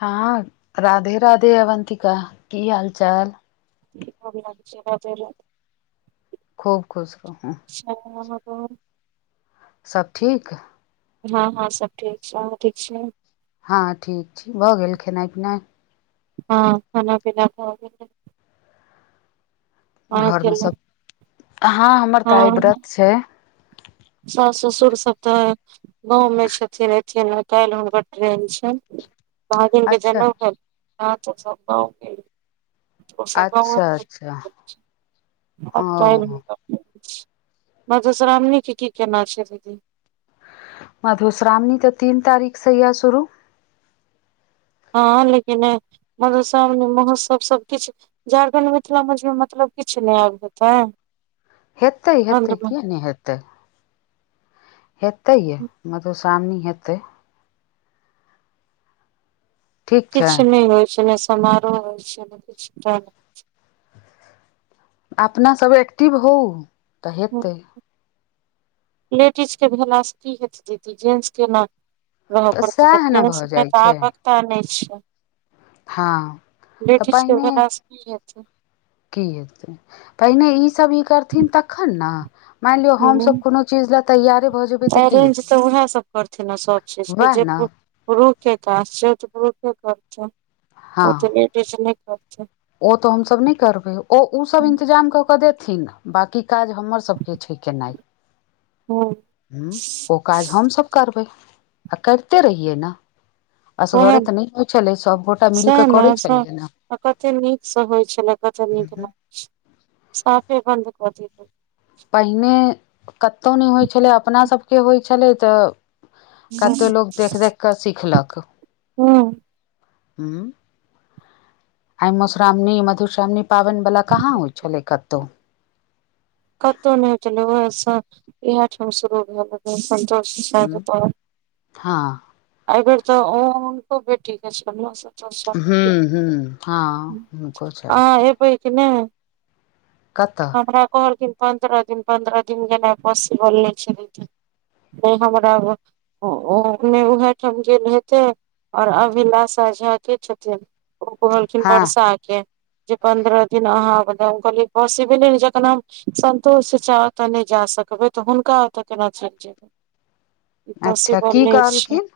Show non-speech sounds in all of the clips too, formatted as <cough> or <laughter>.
हँ राधे राधे अवन्तिका की हाल चाल भ लागै छै ब <unintelligible> खूब खुश रहूँ अच्छा सब ठीक हँ हँ सब ठीक छै अहाँ ठीक छिय हँ ठीक छी भऽ गेल खेनाइ पिनाइ हँ खाना पीना भ गेले अहाँ घर में खेलौ सब हाँ हमर आइ हँ व्रत छै सास ससुर सब त गाँव में छथिन एथि काल्हि हुनकर ट्रेन छै भगिन कें अच्छा जनौउ करथिन सब गाँव गेलखिन ओ सभ गांव अच्छा अच्छा ओ मधुश्रामणी के की केना छै दीदी मधुश्रावनी तऽ तीन तारीख सँ या सुुरू हँ लेकिन ए मधुश्रावणी महोत्सव सबकिछ झारखण्ड मिथिला मे छै मतलब किछ नहि आब पता हेतै हेतै किएक नहि हेतै हेतै ये मधुश्रावणी हेतै ठीक छै किछ नहि होइ छै ने समारोह होइ छै ने किछ टा अपना सभ एक्टिव होउ त हेतै लेडीज के भेलासँ की हेत दीदी जेंट्स के न रह तऽ पड़ते त सएह ने समय भऽ तऽ जाइ अता छै पता नहि छै हँ तऽ ब्रिटिश के पहिने गेला सँ की हैतेय की हैतेय पहिनै ई सब ई करथिन तखन ने मान लियौ हमस हूँ कोनो चीज लए तैयारे भऽ जेबै तऽ की अरेंज हेतै तऽ उएह सब करथिन आ चीज सब छै से उएह ने जयपुर पुरुख के काज छै ओ त पुरुखे करते हँ ओते लेडीज नहि करतय ओ त हमसभ नहि करबै ओ ओसभ इन्तजाम क क देथिन बाकी काज हमर सबके छै केनाइ हँ ह ओ काज हमसभ करबै आ करिते रहियै ने ओएह असगरे ने तऽ नहि होइ छलै सभगोटा मिल सएह क ने करै सब छलियै ने आ कते नीक से होइ छलै कते नीक लाग छै साफे बन्द भऽ जेते पहिने कतहु नहि होइ छलै अपना सभके होइ छलै तऽ कते देलकै लोक देख देख के सिखलक हूँ आइ मधुश्रावणी मधुश्रावणी पाबैन वला कहाँ होइ छलै कतहु कतहु नहि होटल ओस इएह ठाम शुरू भेल संतोष सप हूँ <unintelligible> हँ एहि बेेर त हुनको बेटी के छै हूँ हूँ हँ हुनको <unintelligible> छनि अहा एबै कि नहि कतअ हमरा कहलखिन पन्द्रह दिन पन्द्रह दिन जेना पसिबल नहि छै दीदी नहि हमरा <unintelligible> ओमे उहै ठाम गेल हेते ओर अभिलाषा झा के छथिन ओ कहलखिन हँ वर्षा के जे पन्द्रह दिन अहाँ ओ <unintelligible> कहलियै पॉसिबल न जखन हम सन्तोष चचा ओत नहि जा सकबै त हुनका ओत केना चलि जेबै अच्छा पॉसिबल की नहि कहलखिन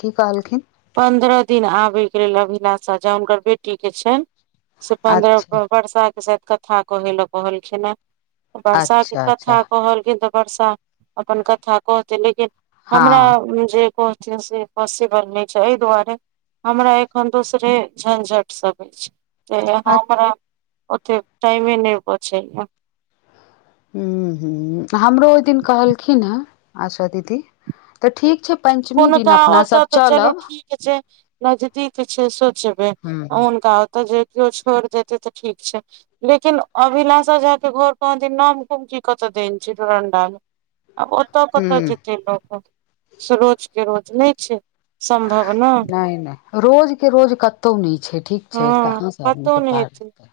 की कहलखिन पन्द्रह दिन आबय के लेल अभिलाषा ज हुनकर बेटीक के छैन से पन्द्रह अच्छा क बरसा के शायद कथा कहे लऽ कहलखिन वर्षाके अच्छा अच्छा कथा कहलखिन तऽ वर्षा अपन कथा कहथिन लेकिन हमरा हँ जे कह च से पॉसिबल नहि छै एहि दुआरे हमरा एखन दोस सरे झंझट सब अछि त अ यहाँ हमरा ओते टाइमे नहि बचैया ह ह हमरो ओहि दिन कहलखिन है आशा दीदी तऽ ठीक छै पं्चमी दिन अपना सब चलब जे जे नजदीक छै सोचबै हूँ हुनका ओ तऽ जे कियो छोड़ देतै तऽ ठीक छै लेकिन अभिलाषा झा के घर कहादिन नवगाम की कत देने छै डरंडा मे आब ओतऽ कतऽ हूँ जेतै लोक से रोज के रोज नहि छै सम्भव ना नइ नइ रोज के रोज कतो न छै ठीक छै हँ कहाँ से आदमी कतहु के नहि पार हेतै लगतै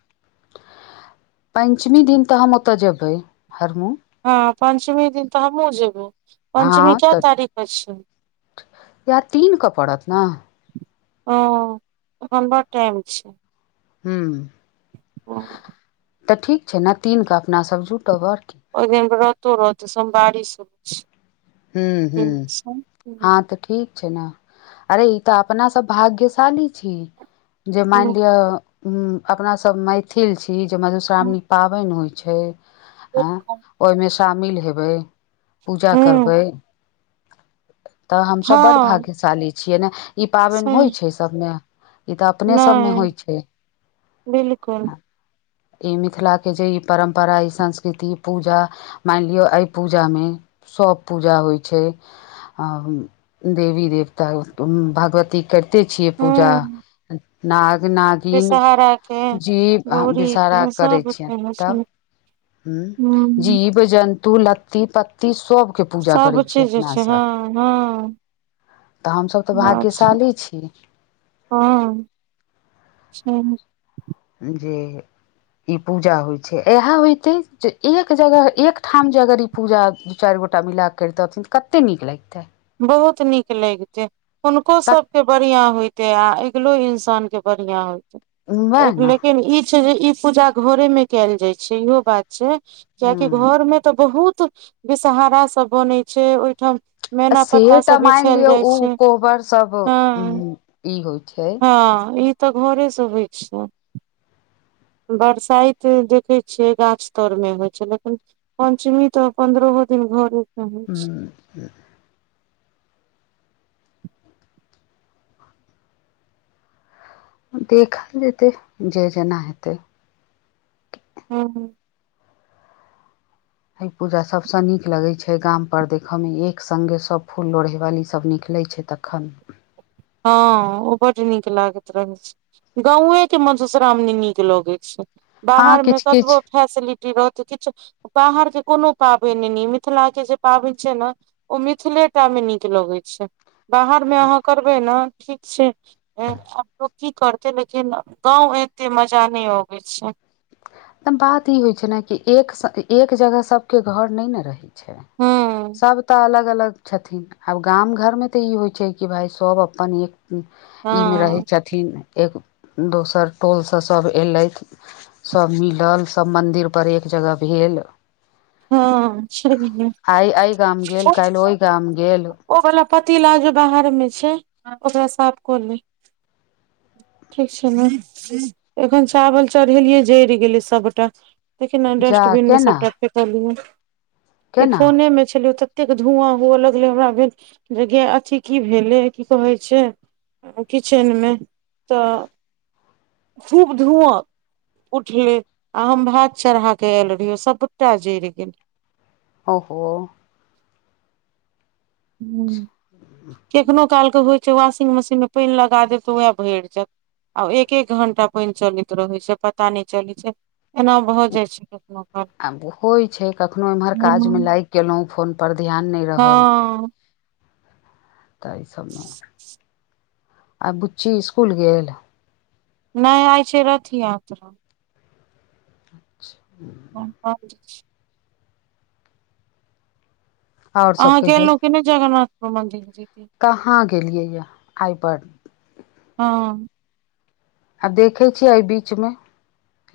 पञ्चमी दिन तऽ हम ओतऽ जेबै हरमो हँ पञ्चमी दिन तऽ हमहु जेबे हँ त या तीन के पड़त ने ओ एखन बड़ टाइम छै हू <unintelligible> तऽ ठीक छै ने तीन कऽ अपनासभ जुटब ओर की ओहि दिन रतो रहते सोमवारी सब छै हूँ हूँ आ त ठीक छै ने अरे ई तऽ अपना सब भाग्यशाली छी जे मानि लिअ अपनासभ मैथिल छी जे हुं मधुश्रावणी पाबैन होइ छै हँ ओहिमे शामिल हेबै पूजा करबै तऽ हमसभ बड हँ भाग्यशाली छियै ने ई पाबनि होइ सुन छै सभमे ई त अपने सभ मे नहि होइ छै बिलकुल ई मिथिलाके जे ई परम्परा ई संस्कृति पूजा मान लियौ एहि पूजामे सब पूजा होइ छै देवी देवता भगवती के कैरते छियै पूजा हुं नाग नागिन बेसहारा के जीव गौरी विषहारा के करै सब छियै के है तब सुन हूँ हुं जीव जन्तु लत्ती पत्ती सब के पूजा सब करै छियै चीज जे छै अपनासब हँ हँ तऽ हमसभ तऽ बस भाग्यशाली छी हँ छिय जे ई पूजा होइ छै इहा होयते जे एक जगह एक ठाम जे अगर ई पूजा दू चार गोटा मिलाके करते अखेन कते नीक लागतै बहुत नीक लेगते हुनको तक सभके बढ़िआँ होइतै आ अगिलो इंसानके बढ़िआँ वएह होइतै ने लेकिन ई छै जे ई पूजा घरे मे कायल जाइ छै इहो बात छै कियाकि ह घर मे तऽ बहुत विषहारा सब बनैत छै ओहिठाम आ मैना से पत्ता तऽ सब मानि बिछल लियौ जाइ ओ छै कोहबर सब हँ ई होइ छै हँ ई तऽ घरे से होइ छै बरसाइत देखैत छियै गाछ तर मे होइत छै लेकिन पंचमी तऽ पन्द्रहो दिन घरे से होइ छै हूँ <inaudible> देखल जेतै जे जेना हेतै हूँ हूँ ह पूजा सबस नीक लगे छै गाम पर देखय में एक संगगे सब फूल लोढ़े वाली सब निकले छै तखन हँ ओ बड नीक लागैत रह छै गाँव के मधुश्रावणी नीक लगैत छै हँ बाहर मे किछु किछु कतबो फैसिलिटी रहतै किछु बाहरके कोनो पाबेन ने मिथिला के जे पाबेन छै ने ओ मिथिले टामे नीक लगैत छै बाहरमे अहाँ करबै ने ठीक छै आब तो की करते लेकिन गाँंव एते मजा नहि आबै छै तऽ बात ई होइ छै ने कि एक एक जगह सभके घर नहि ने रही छै हूँ सब त अलग अलग छथिन आब गाम घर मे ते ई होइ छै कि भाय सब अपन एक हँ ई मे रहे छथि न एक दोसर टोलसँ सभ अयलथि सब मिलल सब मंदिर पर एक जगह भेल हँ छैहे आइ एह गाम गेल ओ काल्हि ओहि गाम गेल ओ वाला पतीला जो बाहर में छै ओकरा साफ कऽ लेबै ठीक छै ने एखन चावल चढ़ेलियै जेर गेलै सभटा देखिन जा डस्टबिन मे केना सबटा फेकलियै ई केना फोनेमे छलिय तऽ एतेक धुआँ हुअ लगले हमरा भेल जे ग अथी की भेले की कहै छै किचेनमे तऽ खूब धुआ उठले आ हम भात चढ़ाके आयल रहियौ सब टा जेइर गेले ओ हो ह केखनो कालके होइ छै वॉशिंग मशीनमे पानि लगा देब तऽ उएह भरि जायत आब एक एक घंटा पेन चलैत रहै छै पता नहि चलै छै एना भऽ जाइ छै कखनो काल आब केलहुॅं फोन पर ध्यान नहि रहल हँ त एहि सबमे आ बुच्ची स्कुल गेल नहि आय छै रथ यात्रा अच्छा <unintelligible> आओर सभ अहाँ कहियौ गेलौ कि नहि जगरनाथ मंदिर जी के कहाँ गेलियै यऽ आइपर हँ आ देखे छियै एहि बीच मे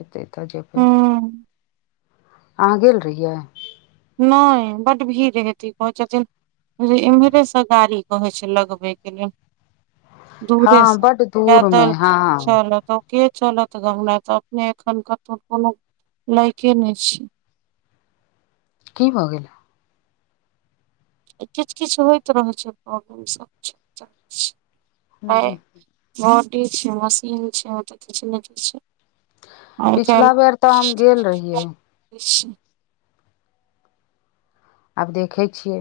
हेते तऽ जेबे हँ अहाँ गेल रहियै नहि बड भीड़ हेते कहे छथिन इम्हरे सँ गाड़ी कहै छै लगबे के लेल हँ दूरे से बड़ दूर मे पैदल हँ चलत ओ के चलत गमरा तऽ अपने एखन कतहु कोनो लाइके नहि छी की भऽ गेल किछ किछ होइत रहै छै प्रोबलेम सब छै त छै आइ ह बोट छै मशीन छै ओ तऽ किछ नै किछ आइ कैल पिछला बेर तऽ हम गेल रहियै <unintelligible> आब देखै छियै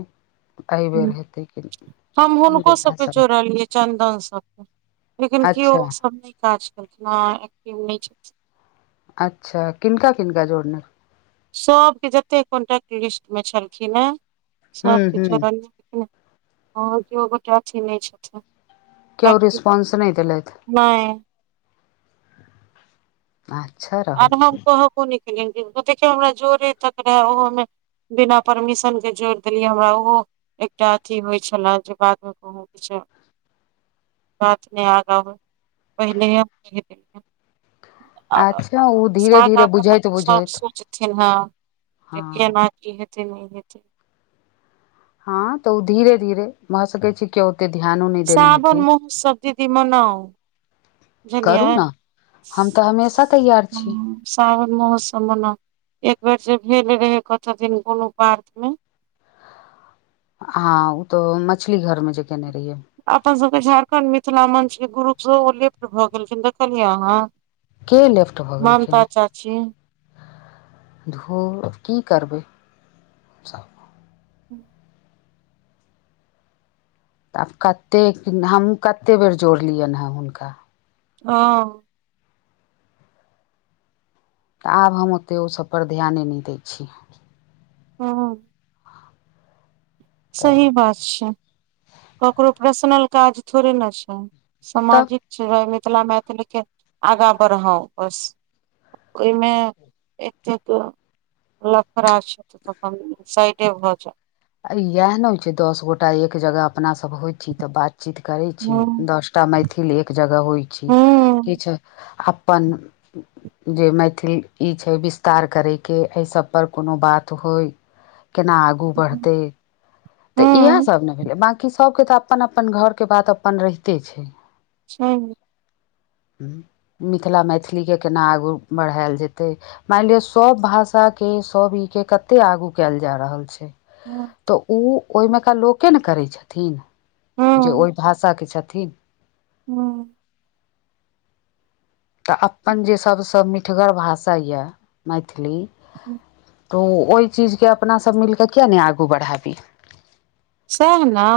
एहिबेर हेतै की हम हुनको सभके <unintelligible> जोड़लियै चन्दन सब लेकिन केओ अच्छा ओ सब नहि काज केलखिन ह एक्टिव नहि छथिन अच्छा किनका किनका जोड़ने सबके जतेक कॉन्टैक्ट लिस्ट मे छलखिन हे सभ हूँ केँ हूँ जोरलयैन ओ केउगोटा अथी नहि छथिन केओ रिस्पॉन्स न देेलैथ है नइ पाछर आर हम कहबो न केले देखियौ हमरा जोरे तक रहे ओहोमे बिना परमिशन के जोड़ देलियै हमरा ओहो एकटा अथी होय छले जे बाद मे कहु <unintelligible> बात ने आगा बढ़े पहिलेयो <unintelligible> अच्छा ओ धीरे साग धीरे अपन बुझैत अपन सब बुझैत सोचथिन हे जे हँ केना की हेते नहि हेतै हँ तऽ ओ धीरे धीरे भऽ सकै छै के ओते ध्यानो नहि देने हेते सावन महोत्सव दीदी मनाउ बुझलियै करू ने हम त हमेशा तैयार छी हँ सावन महोत्सव मने एक बेर जे भेल रहे कत दिन कोनो पार्क मे हँ ओ तो मछली घर में जे केने रहियै अपन सभके झारखण्ड मिथिला मंच के ग्रुप सेहो ओ लेफ्ट भऽ गेलखिन देखलियै अहाँ के लेफ्ट भऽ गेलखिन ममता हेँ चाची धु की करबै ह्म तऽ आब कतेक हम कतेक बेर जोड़लियनि हेँ हुनका ओ तऽ आब हम ओते ओसभ पर ध्याने नहि दै छी हँ तऽ सही बात छै ककरो पर्सनल काज थोड़े ना छै तब सामाजिक छिरे मिथिला मैथिल के आगाँ बढ़ा बस ओहिमे एतेक लफरा आ तऽ तऽ सइडे भ जाउ आ इएह ने होइ छै दस गोटा एक जगह अपना सभ होइत छी तऽ बात चीत करै छी हँ दस टा मैथिल एक जगह होइ छी हूँ किछ अपन जे मैथिल ई छै विस्तार करैके एहि सबपर कोनो बात होइ केना आगू बढ़त तऽ इएह हूँ सब ने भेलै बकी सभके तऽ अपन अपन घरके बात अपन रहिते छै छै ह मिथिला मैथिलीके केना आगू बढ़ायल जेतै मानि लिअ सभ भाषा के सभ ई के कते आगू कयल जा रहल छै हँ तऽ ओ ओहिमेका लोके ने करै छथिन जे हूँ ओहि भाषाके छथिन <unintelligible> तऽ अपन जे सबसँ मिठगर भाषा य मैथिली <unintelligible> त ओ ओहि चीज के अपना सब मिलिके किया नहि आगू बढ़ाबी सएह ने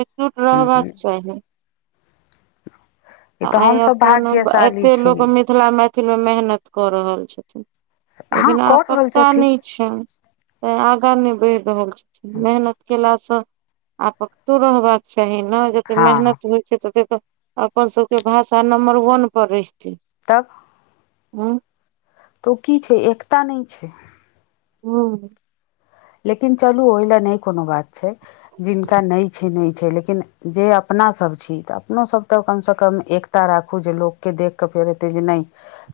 एकजुट रहबाक चाही <inaudible> आइ हमसभ अपन भाग्यशाली एते छी लोक मिथिला मैथिल मे मेहनत कऽ रहल छथिन हँ लेकिन आब कऽ रहल पता छथिन नहि अच्छा त आगाँ न बढ़ रहल छै मेहनत केलासँ आकतो रहबाक चाही ने जतेक हँ मेहनत होइत छै ततेक अपन सभके भाषा नम्बर वन पर रहितै तब हँ तऽ ओ की छै एकता नहि छै हू लेकिन चलू ओहि लए नहि कोनो बात छै जिनका नहि छै नहि छै लेकिन जे अपनासभ छी तऽ अपनोसभ तऽ कमसँ कम एकता राखू जे लोक के देख कऽ फेर एतै जे नहि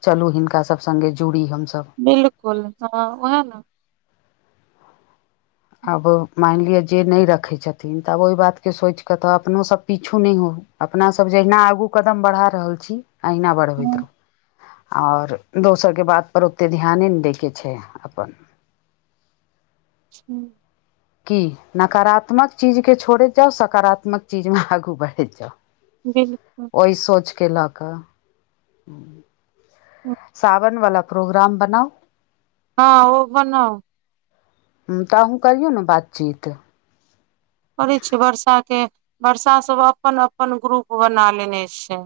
चलू हिनका सभ संगे जुड़ी हमसभ बिलकुल <unintelligible> अब मान लिअ जे नहि रखै छथिन तऽ आब ओहि बातके सोचिके तऽ अपनो सब पीछु नहि हो अपनासभ जहिना आगू कदम बढ़ा रहल छी अहिना बढ़बैत रहू ओर दोसरके बातपर ओतेक ध्याने नहि दैके छै अपन <unintelligible> की नकारात्मक चीजके छोड़ैत जाउ सकारात्मक चीजमे आगू बढ़ैत जाउ बिलकुल ओहि सोचके लऽ कऽ ह सावन वाला प्रोग्राम बनाउ हँ ओ बनौ तऽ अहूँ करियौ ने बातचीत करे छै बर्षा के वर्षा सब अपन अपन ग्रुप बना लेने छै